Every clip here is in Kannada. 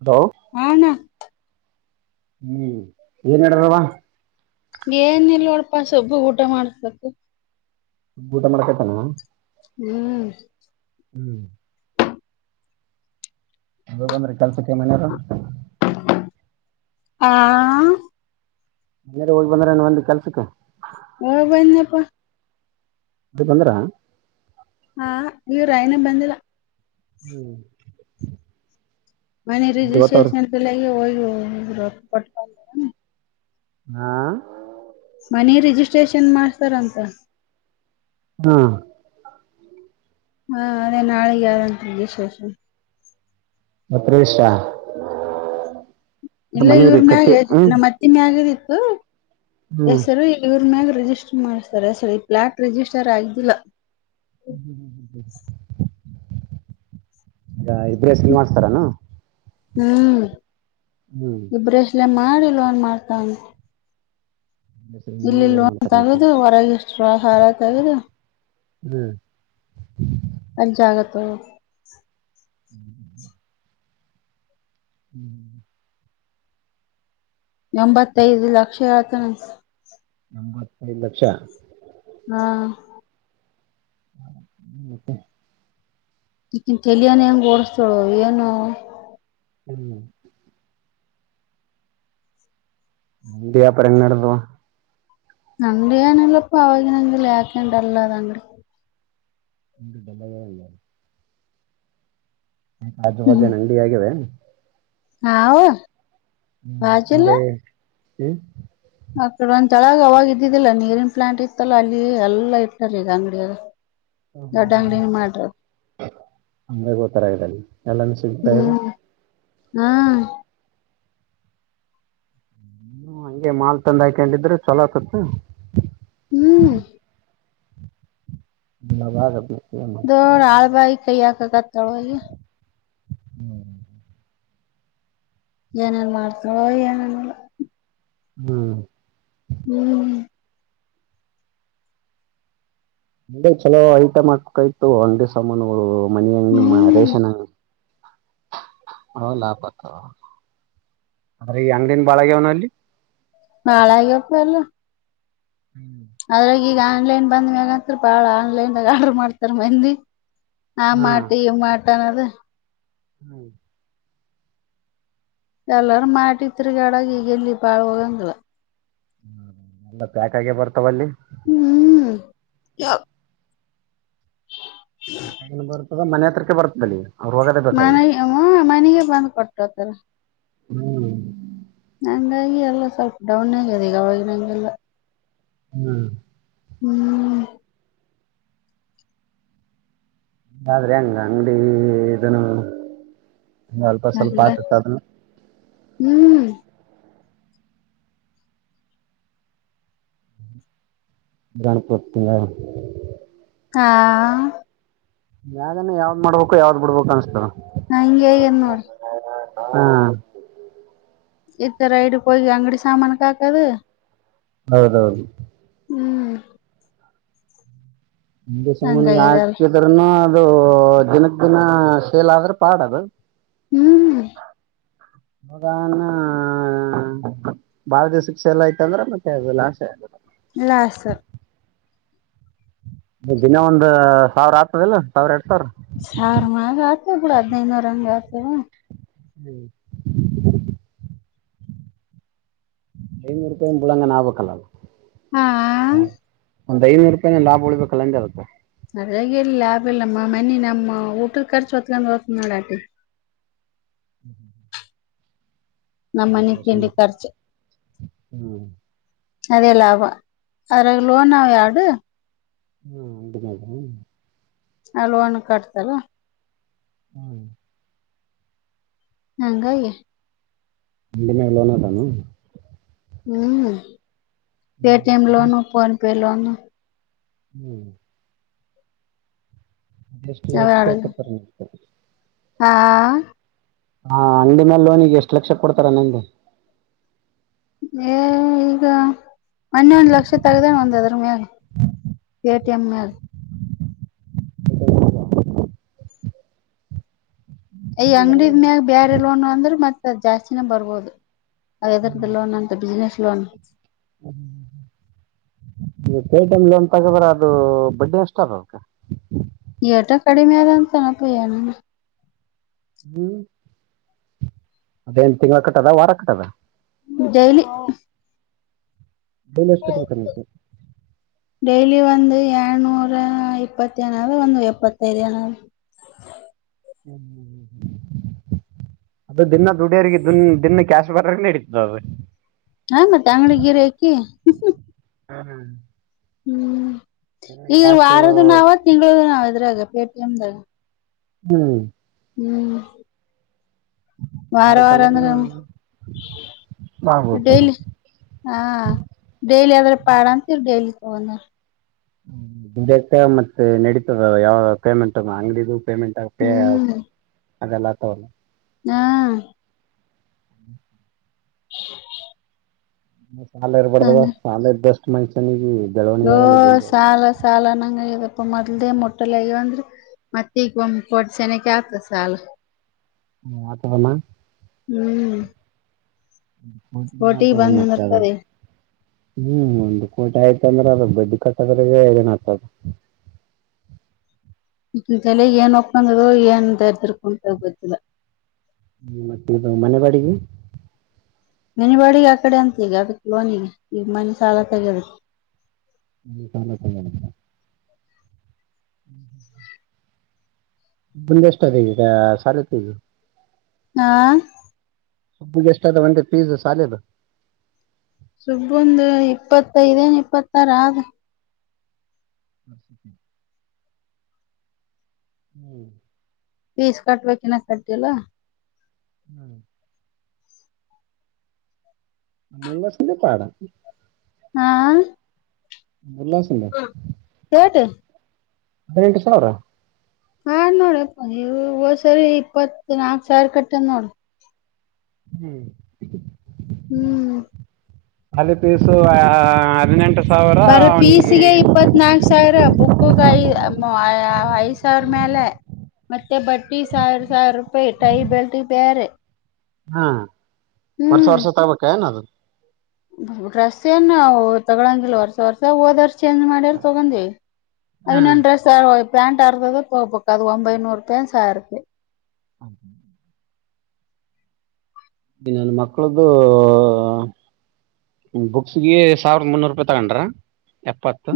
ಹಲೋ ಏನ್ ಹೂ ಏನ್ಡಾರವ ಏನ ಇಿಲ್ಲೋಡಪಾ ಸೊಬ್ಬು ಊಟ ಮಾಡು ಊಟ ಮಾಡಕೈತಾನ ಹೂ ಹೂ ಅ ಬಂದ್ರರಿ ಕಲ್ಪತಿ ಮನೆಯವರು ಹ ಮನ ಹೋಗಿ ಬಂದ್ರೆಏ ಒಂದು ಕೆಲ್ಸಕ್ಕೆ ಹೋಗಿ ಬಾಂಡ್ಯಪಾ ಅದ ಬಂದ್ರ ಹಾ ಇವ್ರುಾಯನ ಬಂದಿಲ್ಲ ಹೂ ಮನೆ ರಿಜಿಸ್ಟ್ರೇಷನ್ ತಲ್ಲ ಹೋಗ ಹಾ ಮನೆ ರಿಜಿಸ್ಟ್ರೇಷನ್ ಮಾಡಸ್ತಾರ ಅಂತ ಹಾ ಹಾ ಅದೇ ನಾಳೆಗೆ ಯಾರಂತ ವಿಶೇಷ ಮ ಪ್ರವೇಶ ಮನ ರೀ ಕಟ್ಟಿ ಹೂ ಇ ಮ್ಯಾಗದ ಇತ್ತು ಹ್ಮ್ ಹೆಸರು ಇವ್ರ ಮ್ಯಾಗ ರಿಜಿಸ್ಟರ್ ಮಾಡ್ತಾರೆ ಸರಿ ಫ್ಲಾಟ್ ರಿಜಿಸ್ಟರ್ ಆಗಿಲ್ಲ ಈಗ ಇಬ್ಬರು ಹೆಸಲ್ ಮಾಡ್ಸ್ತಾರೇನು ಹೂ ಇಬ್ರಷ್ಟಲೆೇ ಮಾಡಿಲ್ನ್ ಮಾಡ್ತ ಲೋನ್ ಇಲ್ಲಿಲ್ಲ ಮಾಡ್ತಾರಂತೆ ತಗೋದು ಹೊರಗೆ ಎಷ್ಟು ಹಾರ ತಗದು ಹೂ ಅಂಜಾಗತ್ತು ಹೂ ಹೂ ಎಂಬತ್ತೈದು ಲಕ್ಷ ಹೇಳ್ತನ ನಮತ್ತೈದು್ ಲಕ್ಷ ಹಾ ಹ ಹೂ ತ್ತೆ ತಲೆ ಹೆಂಗ್ ಹೊಡ್ತಾಳೋ ಏನೋ ಹೂ ವ್ಯಾಪಾರ ಹೆಂಗ್ ನಡ್ದುವ ನಂದು ಏನು ಇಲ್ಲಪ್ಪಾ ಅವಗಿನಂಗೆ ಹೂ ದಂಬಲ್ಲ ಆು ಬಜೆ ನಂಡಿ ಆಗಿದೆ ಹಾವು ಹೂ ಅ ಹೂ ಆ ಕಡೆ ಒಂದ ತಳಗ ಅವಾಗ ಇದ್ದಿದ್ದಿಲ್ಲಾ ನೀರಿನ ಪ್ಲಾಂಟ್ ಇತ್ತಲ್ಲ ಅಲ್ಲಿ ಎಲ್ಲಾ ಇಟ್ಟಾರೆ ಈಗ ಅಂಗಡಿಯಾಗ [inaudible] ಹೂ ಹೂ ದೊಡ್ಡ ಅಂಗಡಿನ ಮಾಡ್ರ ಹಂಗ ಗೋತ್ತರ ಇಲ್ಲ ಎಲ್ಲಾನ ಸಿಗ್ತಾ ಇದೆ ಹ್ಮ್ ಹಾ ಹ ಹಂಗೆ ಮಾಲ್ ತಂದ್ ಹಾಕೊಂಡಿದ್ರರು ಚೊಲೋ ಆಗ್ತಿತ್ತು ಹೂ ಅವಾಗ ಬಿಡ್ತೀನಿ ದೊಡ್ ಆಳ್ಬಾಯಿ ಕೈ ಯಾಕ ಆಕತ್ತಳ ಹೂ ಏನೇನ್ ಮಾಡ್ತಾರೋ ಏನನ್ ಇಲ್ಲೋ ಹೂ ಹೂ ಅ ಚಲೋ ಐಟ್ ಹಾಕಾಯ್ತು ಅಂಗಡಿ ಸಾಮಾನು ಮನೆ ಹೆಂಗ್ ಹ್ಮ್ ಪೇಶ ಹ ಲಾಭತ್ತು ಅದ್ರ ಈ ಅಂಗಡಿನ ಬಾಳಗ್ಯವನ ಅಲ್ಲಿ ಹಾಳು ಅಗೆತಿ ಎಲ್ಲ ಹೂ ಅದ್ರಾಗ ಈಗ ಆನ್ಲೈನ್ ಬಂದ ಮ್ಯಾಗತ್ತ್ರ ಬಾಳ ಆನ್ಲೈನ್ಾಗ ಆರ್ಡರ್ ಮಾಡ್ತಾರ ಮಂದಿ ಆ ಹಾ ಮಾಟ ಈ ಮಾಟ ಅನ್ನೋದ ಹೂ ಎಲ್ಲಾರ ಮಾಡಿತ್ರಿಗ ಅಡಗ ಈಗೆ ಎಲ್ಲಿ ಬಾಳ ಹೋಗಂಗಿಲ್ಲ ಹ ಎಲ್ಲ ಪ್ಯಾಕ್ ಆಗೆ ಬರ್ತಾವಲ್ಲಿ ಹೂ ಯ ಬರ್ತದ ಮನೆ ಹತ್ರಕ್ಕೆ ಬರ್ದಲಿ ಅವ್ರು ಹೋಗದೇ ಬೇಕಾಗಿಲ್ಲ ಮ್ಮ ಮನೆಗೆ ಬಂದ್ ಕೊಟ್ಟತ್ತಲ್ಲ ಹೂ ನಂಗಾಗಿ ಎಲ್ಲ ಸ್ವಲ್ಪ ಡೌನ್ ಆಗಿದೆ ಈಗ ಅವಗಿ ನಂಗಿಲ್ಲ ಹೂ ಹೂ ದ್ರೆ ಹಂಗ ಅಂಗಡಿ ಇದನು ಅಲ್ಪ ಸ್ವಲ್ಪ ಆತತ್ ಅದನ್ನು ಹೂ ಗಣಪತಿಂಗ ಹಾ ಯಾಗಾನ ಯಾವ್ದ್ ಮಾಡ್ಬೇಕು ಯಾವ್ದ್ ಬಿಡ್ಬು ಅನ್ಸ್ತಾರ ನಾ ಹಂಗೆ ಏನ್ ನೋಡಿ ಹಾ ಇತ್ತ ರೈಡ್ ಹೋಗಿ ಅಂಗಡಿ ಸಾಮಾನು ಹಾಕದು ಹೌದೌದು ಹೂ ಅಂಡಿ ಸಾಮನ್ಗೆ ಹಂಗಾಗ್ಯದ ಎಲ್ಲ ಹಾಕಿದ್ರನು ಅದು ದಿನಕ್ ದಿನ ಸೇಲ್ ಆದ್ರೆ ಪಾಡ ಅದು ಹೂ ಹದಾಹಣ ಬಾಳ್ದ ಶಿಕ್ಷೆ ಎಲ್ಲ ಇಐತ ಅಂದ್ರೆ ಮತ್ತೆ ಅದೆಲ್ಲ ಆಶೆ ಆಲ್ಲ ಲಾಸ್ ದಿನ ಒಂದ್ ಸಾವಿರ ಆಗ್ತದಲ್ಲ ಸಾವಿರ ಎರಡ್ ಸಾವಿರ ಸಾರು ಮಗತ ಬಿಡು ಹೆಡ್ನೆಟು ನೂರು ಆಗ್ತದ ಹೂ ಐನೂರು ರೂಪಾಯಿಂಬಳಂಗ ನಾಭಕ್ಕಲ್ಲ ಹಾ ಹ ಒಂದ ಐನೂರು ರೂಪಾಯ ನ ಲಾಬ್ ಉಳ್ಬೇಕ ಅಂದೆಲ್ಲ ಅದಾಗಿಲ್ಲಿ ಲಾಭ ಇಲ್ಲಮ್ಮ ಮನಿ ನಮ್ಮ ಊಟದ ಖರ್ಚು ಹೊತ್ಕೊಂಡ್ ಹೋಗ್ತ ನೋಡಾಟಿ ಹೂ ಹೂ ನಮ್ಮಮ್ಮನೆ ತಿಂಡಿ ಹ್ಮ್ ಕರ್ಚ ಅದೇ ಲಾಭ ಅದ್ರಾಗ ಲೋನ್ ಎಲ್ಡು ಹೂ ಮ ಅಲ್ ಒನ್ ಕಟ್ತಾರ ಹೂ ಅಂಗಾಗಿ ನಿಂದು ಲೋನ್ ಅದೇನು ಹೂ ಪೇಟಿಎಂ ಲೋನು ಫೋನ್ಪೇ ಲೋನು ಹೂ ಷ್ಟ ಲಕ್ಷ ಕೊತಾರೆ ಹಾ ಹಾ ಅಂಗಡಿ ಮೇಲ್ ಲೋನಿಗೆ ಎಷ್ಟು ಲಕ್ಷ ಕೊಡ್ತಾರ ಅಂದೆ ಏ ಈಗ ಒನ್ನೊಂದ್ ಲಕ್ಷ ತಗ್ದಣ ಒಂದ್ ಅದ್ರ ಮ್ಯಾಲ ಪೇಟಿಎಂ ಮ್ಯಾಗ ಐಯ ಹಂಗಾರ ಅಂಗಡಿದ ಮ್ಯಾಗ ಬೇರೆ ಲೋನ್ ಅಂದ್ರೆ ಮತ್ತತ್ ಅ್ ಜಾಸ್ತಿನ ಬರ್ಬೋದು ಆದ್ರದೇ ಲೋನ್ ಅಂತ ಬಿಸ್ನೆಸ್ ಲೋನ್ ನೀ ೇಟಮ್ ಒನ್ ತಗದ್ರ ಅದು ಬಡ್ಡಿ ಅಷ್ಟಾರಕ ಏಟಾ ಕಡಿಮೆಯಾದ ತೆನಪ ಹೂ ಅದೇನ್ ತಿಂಗಳ ಕಟ್ಟದ ವಾರ ಕಟ್ಟದ ಡೈಲಿ ಡೈಲಿ ಅಷ್ಟೇ ತಿಳ್ಕೋಬೇಕು ಡೈಲಿ ಒಂದು ಎರನೂರ ಇಪ್ಪತ್ತ ನದ ಒಂದು ಎಪ್ಪತ್ತೈದು ಏನಾರ ಹೂ ಹೂ ಅದು ದಿನ ದುಡಿಯೋರಿಗೆ ದಿನ ಕ್ಯಾಶ್ ಬರ ನಡೀತು ಅದು ಹಾ ಮತ್ತೆ ಅಂಗ್ಡಿ ಗಿರಿ ಹಾಕಿ ಹೂ ಹೂ ಹೂ ಈಗ ಕ್ಯಾಶು ವಾರದ ನಾವ ತಿಂಗಳದು ನಾವ ಇದ್ರಾಗ ಪೇಟಿ ಎಮ್ದಾಗ ಹೂ ಹೂ ವಾರ ವಾರ ಮಾರಕಂದ್ರೆ ಅಂದ್ರ ಮಾಡ್ಬೋದು ಡೇಲಿ ಹಾ ಡೈಲಿ ಆದ್ರೆ ಪಾಡ ಅಂತೀರ್ ಡೈಲಿ ತೊಗೊಂಡ ಬಕ ಮತ್ತೆ ನಡೀತದ ಯಾವ ಪೇಮೆಂಟ್ ಆಂಗ್ಡಿಡು ಪೇಮೆಂಟ್ ಹ್ಮ್ ಅದೆಲ್ಲ ತಗಲ್ಲ ಹಾ ಹ ಸಾಲ ಇರ್ಬಾರಡ್ದ್ ಸಾಲ ಇದ್ದಷ್ಟು ಮನುಷ್ಯನಿಗೆ ಬೆಳವಣಿಗೆ ಆಗಲ್ಲ ಜಲ್ದಿ ಸಾಲ ಸಾಲ ನಂಗ ಇಪ್ಪ ಮೊದ್ದೇ ಮೊಟ್ಟಲ್ಲಗವಂದ್ರ ಮತ್ತ ಈಗ ಒಮ್ಮೆ ಕೋಡ್ ಸೆನಕ್ಕೆ ಆತ ಸಲ್ ಹೂ ಆತರಮ್ಮ ಹೂ ಬಂದ್ ಮತ್ತಾದ ನಿಂದಿರ್ತದ ಈಗ ಹೂ ಒಂದು್ ಕೋಟಿ ಆಯ್ತ ಅಂದ್ರೆ ಅದ ಬಡ್ಡಿ ಕಟ್ಟದ್ರ ಏನ ಆಗ್ತದ ಹೇಳಿನಿ ದೆಲೆ ಏನ್ ಒಕ್ಕಂದ ಏನ್ ದರ್ದರ್ಕಂತ ಗೊತ್ತಿಲ್ಲ ಹೂ ಮತ್ತ ಮನೆ ಬಾಡಿಗಿ ಮೆನ ಬಾಡಿಗೆ ಆ ಕಡೆ ಅಂತ ಈಗ ಅದ ಲೋನಿಗೆ ಈಗ ಮನೆ ಸಾಲ ತಗದ ಇಲ್ಲಿ ಸಾಲ ತಾಗಲ್ಲ ಹೂ ಹ್ ಮುಂದೆ ಎಷ್ಟದೆ ಈಗ ಸಾಲತ್ತದು ನಾ ಸಿಗೆ ಎಷ್ಟ ಅದ ಒಂದೆ ಪೀಸ್ ಸಾಲೆದು ಸುಬ್ಬುಂದ ಇಪ್ಪತ್ತೈದೇನ್ ಇಪ್ಪತ್ತಾರ ಆದ ಒನ್ ಸೆಕೆಂಡ್ ಹೂ ಪೀಸ್ ಬೇಕು ಕಟ್ಟಿಲ್ಲ ಹೂ ಮೂನ್ ಬಷೆ ಪಾಡಾ ಹಾ ಭಲವಸ ಕೆಟ ಬರಿನೆಂಟು ಸಾವಿರ ಹಾ ನೋಡ್ರಿ ಹದ್ ಸರಿ ಇಪ್ಪತ್ ನಾಕ್ ಸಾವಿರ ಕಟ್ಟ ನೋಡ್ ಹೂ ಹೂ ಅಾಲ ಪೀಸು ಹದಿನನೆೆಂಟು ಸಾವಿರ ಅವನಿಗೆ ಇಪ್ಪತ್ತ್ನಾಾಲ್ಕು ಸಾವಿರ ಬುಕ್ಕಕ್ ಐ ಐದ್ ಸಾವಿರ ಮ್ಯಾಲ ಮತ್ತೆ ಬಟ್ಟಿ ಸಾವಿರ ಸಾವಿರ ರೂಪಾಯಿ ಟೈ ಬೆಲ್ಟ್ ಬೇರೆ ಹ ವರ್ಷ ವರ್ಷ ತಗಬೇಕ ಏನು ಡ್ರಸ್ ಏನು ತಗೊಳಂಗಿಲ್ಲ ವರ್ಸ ವರ್ಸ ಹೋದರ್ಸ ಚೇಂಜ್ ಮಾಡ್ಯಾರ ತಗೊಂಡಿ ಹಾಂ ಇನ್ನೊಂದು ಡ್ರೆಸ್ ಸ ಪ್ಯಾಂಟ್ ಆರ್ತದ ಪಕ್ಕ ಅದು ಒಂಬೈನೂರು ಏನ ಸವಿರುಪಾಯಿ ಸರ್ ಹೌ ನನ್ನ ಮಕ್ಕಳ್ದು ಬುಕ್ಸ್ಗೆ ಸಾವಿರದ ಮುನ್ನೂರು ರೂಪಾಯಿ ತಗೊಂಡ್ರ ಎಪ್ಪತ್ತು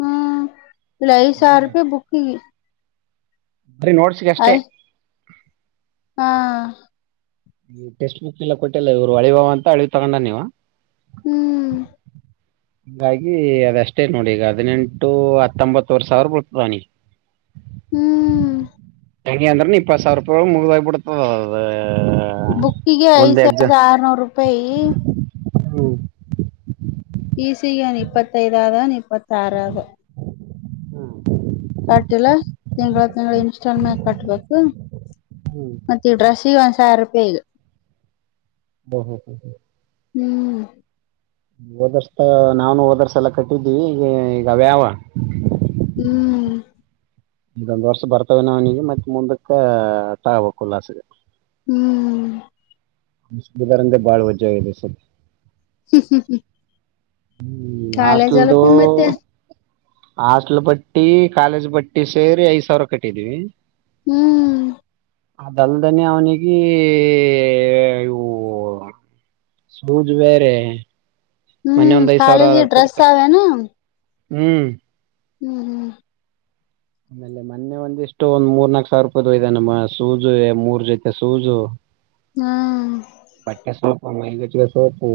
ಹೂ ಲೈ ಸಾರ್ ರಪ ಬುಕ್ಿಗೆ ಬರೀ ನೋಡ್ಸಕ್ ಅಷ್ಟೇ ಐ ಹಾ ಟೆಸ್ಟ್ ಬುಕ್ ಎಲ್ಲ ಕೊಟ್ಟಿಲ್ಲಲ್ಲ ಇವರು ಅಳಿವವ ಅಂತ ಅಳಿ ತಗೊಂಡ ನೀವ ಹೂ ಹೀಾಗಿ ಅದಷ್ಟೇ ನೋಡಿ ಈಗ ಹದಿನೆಂಟು ಹತ್ತೊಂಬತ್ತುವರೆ ಸಾವಿರ ಬರ್ತದಾನಿಗೆ ಹೂ ಯಾ ಅಂದ್ರೆ ಇಪ್ಪತ್ತು ಸಾವಿರ ರೂಪಾಯಿಳ ಮುಗಿದ್ ಬಿಡ್ತದ ಅದು ಬುಕ್ಕಿಗೆ ಐದ್ ಮುಂದೆ ಎಕ್ಜಾ ಸಾವಿರದ ಆರ್ನೂರು ರೂಪಾಯಿ ಈಸಿಗೆನ್ ಇಪ್ಪತ್ತೈದ ಆದನ್ ಇಪ್ಪತ್ತ ಆಾರ ಆದ ಹಾ ಕಟ್ಟಿಲ್ಲ ತಿಂಗಳ ತಿಂಗಳ ಇನ್ಸ್ಟಾಲ್ ಮೇಲ್ ಕಟ್ಬೇಕು ಮತ್ತ ಈ ಡ್ರಸ್ಸಗ ಒಂದ ಸಾವಿರ ರೂಪಾಯಿಗ ಹ ಹ ಹ ಹ್ ಹೂ ಓದರ್ಸತ ನಾವು ಓದರ್ಸ ಎಲ್ಲ ಕಟ್ಟಿದ್ದೀವಿ ಈಗ ಈಗ ವ್ಯಾವ ಹೂ ಇದೊಂದ್ ವರ್ಷ ಬರ್ತವೆ ನವನಿಗೆ ಮತ್ತೆ ಮುಂದಕ್ಕ ತಗ ಉಲ್ಲಾಸಗ ಹೂ ಂದ ಬಾಳ್ ವಜ್ಜದೆ ಸ ಹೂ ಹೂ ಹೂ ಹೂ ಹೂ ಹಾಸ್ಟಲ್ದು ಅಲ್ಲಪು ಮತ್ತೆ ಹಾಸ್ಟಲ್ ಬಟ್ಟಿ ಕಾಲೇಜ್ ಬಟ್ಟಿ ಸೇರಿ ಐದ್ ಸಾವಿರ ಕಟ್ಟಿದೀವಿ ಹೂ ಅದಲ್ದನೇ ಅವ್ನಿಗೇ ಏ ಅಯ್ಯೋ ಸೂಜ್ ವೇರೆ ಮನೆ ಹ್ಮ್ ಒಂದ್ ಐದ್ ಸಾವಿರ ಕಾಲೇಜಿ ಆದಾಗ್ ಕೊಡ್ತ ಡ್ರೆಸ್ ಅವೇನು ಹ್ಮ್ ಹ್ಮ್ ಹ್ಮ್ ಆಮೇಲೆನ ನನ್ನೆ ಒಂದಿಷ್ಟು ಒಂದ್ ಮೂರ್ ನಾಕ್ ಸಾವಿರ ರೂಪಾಯ್ದ್ ಹೋಯ್ದನ ನಮ್ಮ ಸೂಜು ಮೂರ್ ಜೊತೆ ಸೂಝು ಹ್ಮ್ ಬಟ್ಟೆ ಸೊಪು ಮೈ ಗಚ್ಕ ಸೋಪು.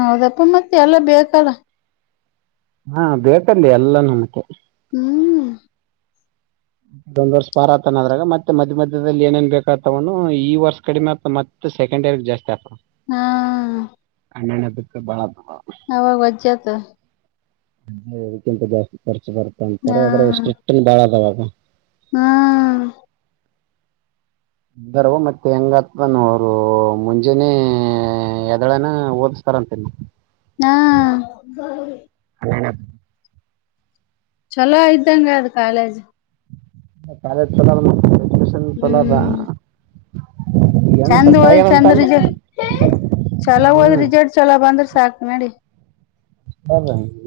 ಹೌದಪ್ಪ ಮತ್ತೆ ಎಲ್ಲ ಬೇಕಲ್ಲ. ಹಾ ಬೇಕಲ್ಲಿ ಎಲ್ಲ ನಮಕೆ ಹ್ಮ್ ಇದೊಂದ್ ವರ್ಷ ಬಾರ ಆತಾನ ಅದ್ರಾಗ ಮತ್ತೆ ಮಧ್ಯ ಮಧ್ಯದಲ್ಲಿ ಏನೇನ್ ಬೇಕಾತವನು ಈ ವರ್ಷ ಕಡಿಮೆ ಆಗ್ತ ಮ ಸೆಕೆಂಡ ಇಯರ್ಗೆ ಜಾಸ್ತಿ ಅಕ್ತರ. ಹಾ ಅಣ್ಣಣ್ಣದಕ್ಕೆ ಬಾಳ ಅದವ ಅವಾಗ್ ವಜ್ಜಾತು ಅದೇ ಇದಕ್ಕಿಂತ ಜಾಸ್ತಿ ಖರ್ಚ್ ಹಾ ಬರ್ತಾವಂತರ ಆದ್ರಾಗ್ ಸ್ಟ್ರಿಕ್ಟ್ ನು ಬಾಳ ಅದಾವದು. ಹ್ಮ್ ಇದ್ ಬರವ್ವ ಮತ್ ಹೆಂಗತ್ತದನ ಅವ್ರು ಮುಂಜಾನೇ ಎದ್ದೇಳನ ಓದಿಸ್ತಾರಂತಿನ್ನು ಹಾ [unintelligible] ಚಲೋ ಇದ್ದಂಗ ಅದ್ ಕಾಲೇಜ್ ಕಾಲೇಜ್ ಚಲೋ [unintelligible] ಚಲೋ ಅದ ಏನು ಚೆಂದ ಸತ್ತ ಓದ್ ಆಗ್ಯದ ಅಂತ ಚೆಂದ ಅಂದ ರಿಜಲ್ ಚಲೋ ಓದ್ ಹ್ಮ್ ರಿಜಲ್ಟ್ ಚಲೋ ಬಂದ್ರ್ ಸಾಕ್ ನಡಿ.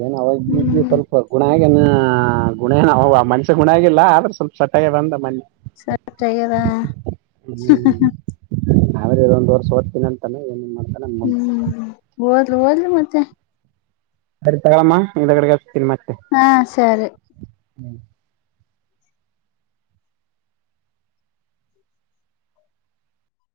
ಏನು ಅವಾಗೀಗ್ ಹ್ಮ್ ಸ್ವಲ್ಪ ಗುಣ ಆಗೇನ ಗುಣ ಏನ್ ಮನ್ಷ್ಯ ಗುಣ ಆಗಿಲ್ಲ ಆದ್ರೆ ಸ್ವಲ್ ಸೆಟ್ ಆಗ್ಯದ್ ಅಂದ ಮನ್ನೆ ಸೆಟ್ ಆಗ್ಯದ ಹ್ಮ್. ಹ್ಮ್ ಹ್ಮ್. ಆದ್ರೆ ಇದ್ ಒಂದ್ ವರ್ಷ ಓದ್ತೀನಿ ಅಂತಾನ ಏನನ್ ಮಾಡ್ತಾನ ಮುನ್ ಹ್ಮ್ ಓದ್ಲು ಓದ್ಲಿ ಮತ್ತೆ ಸರಿ ತಗಳಮ್ಮ ಹಿಂದಗಡೆಗ್ ಹಚ್ತಿನಿ ಮತ್ತೆ. ಹಾ ಸರಿ ಹ್ಮ್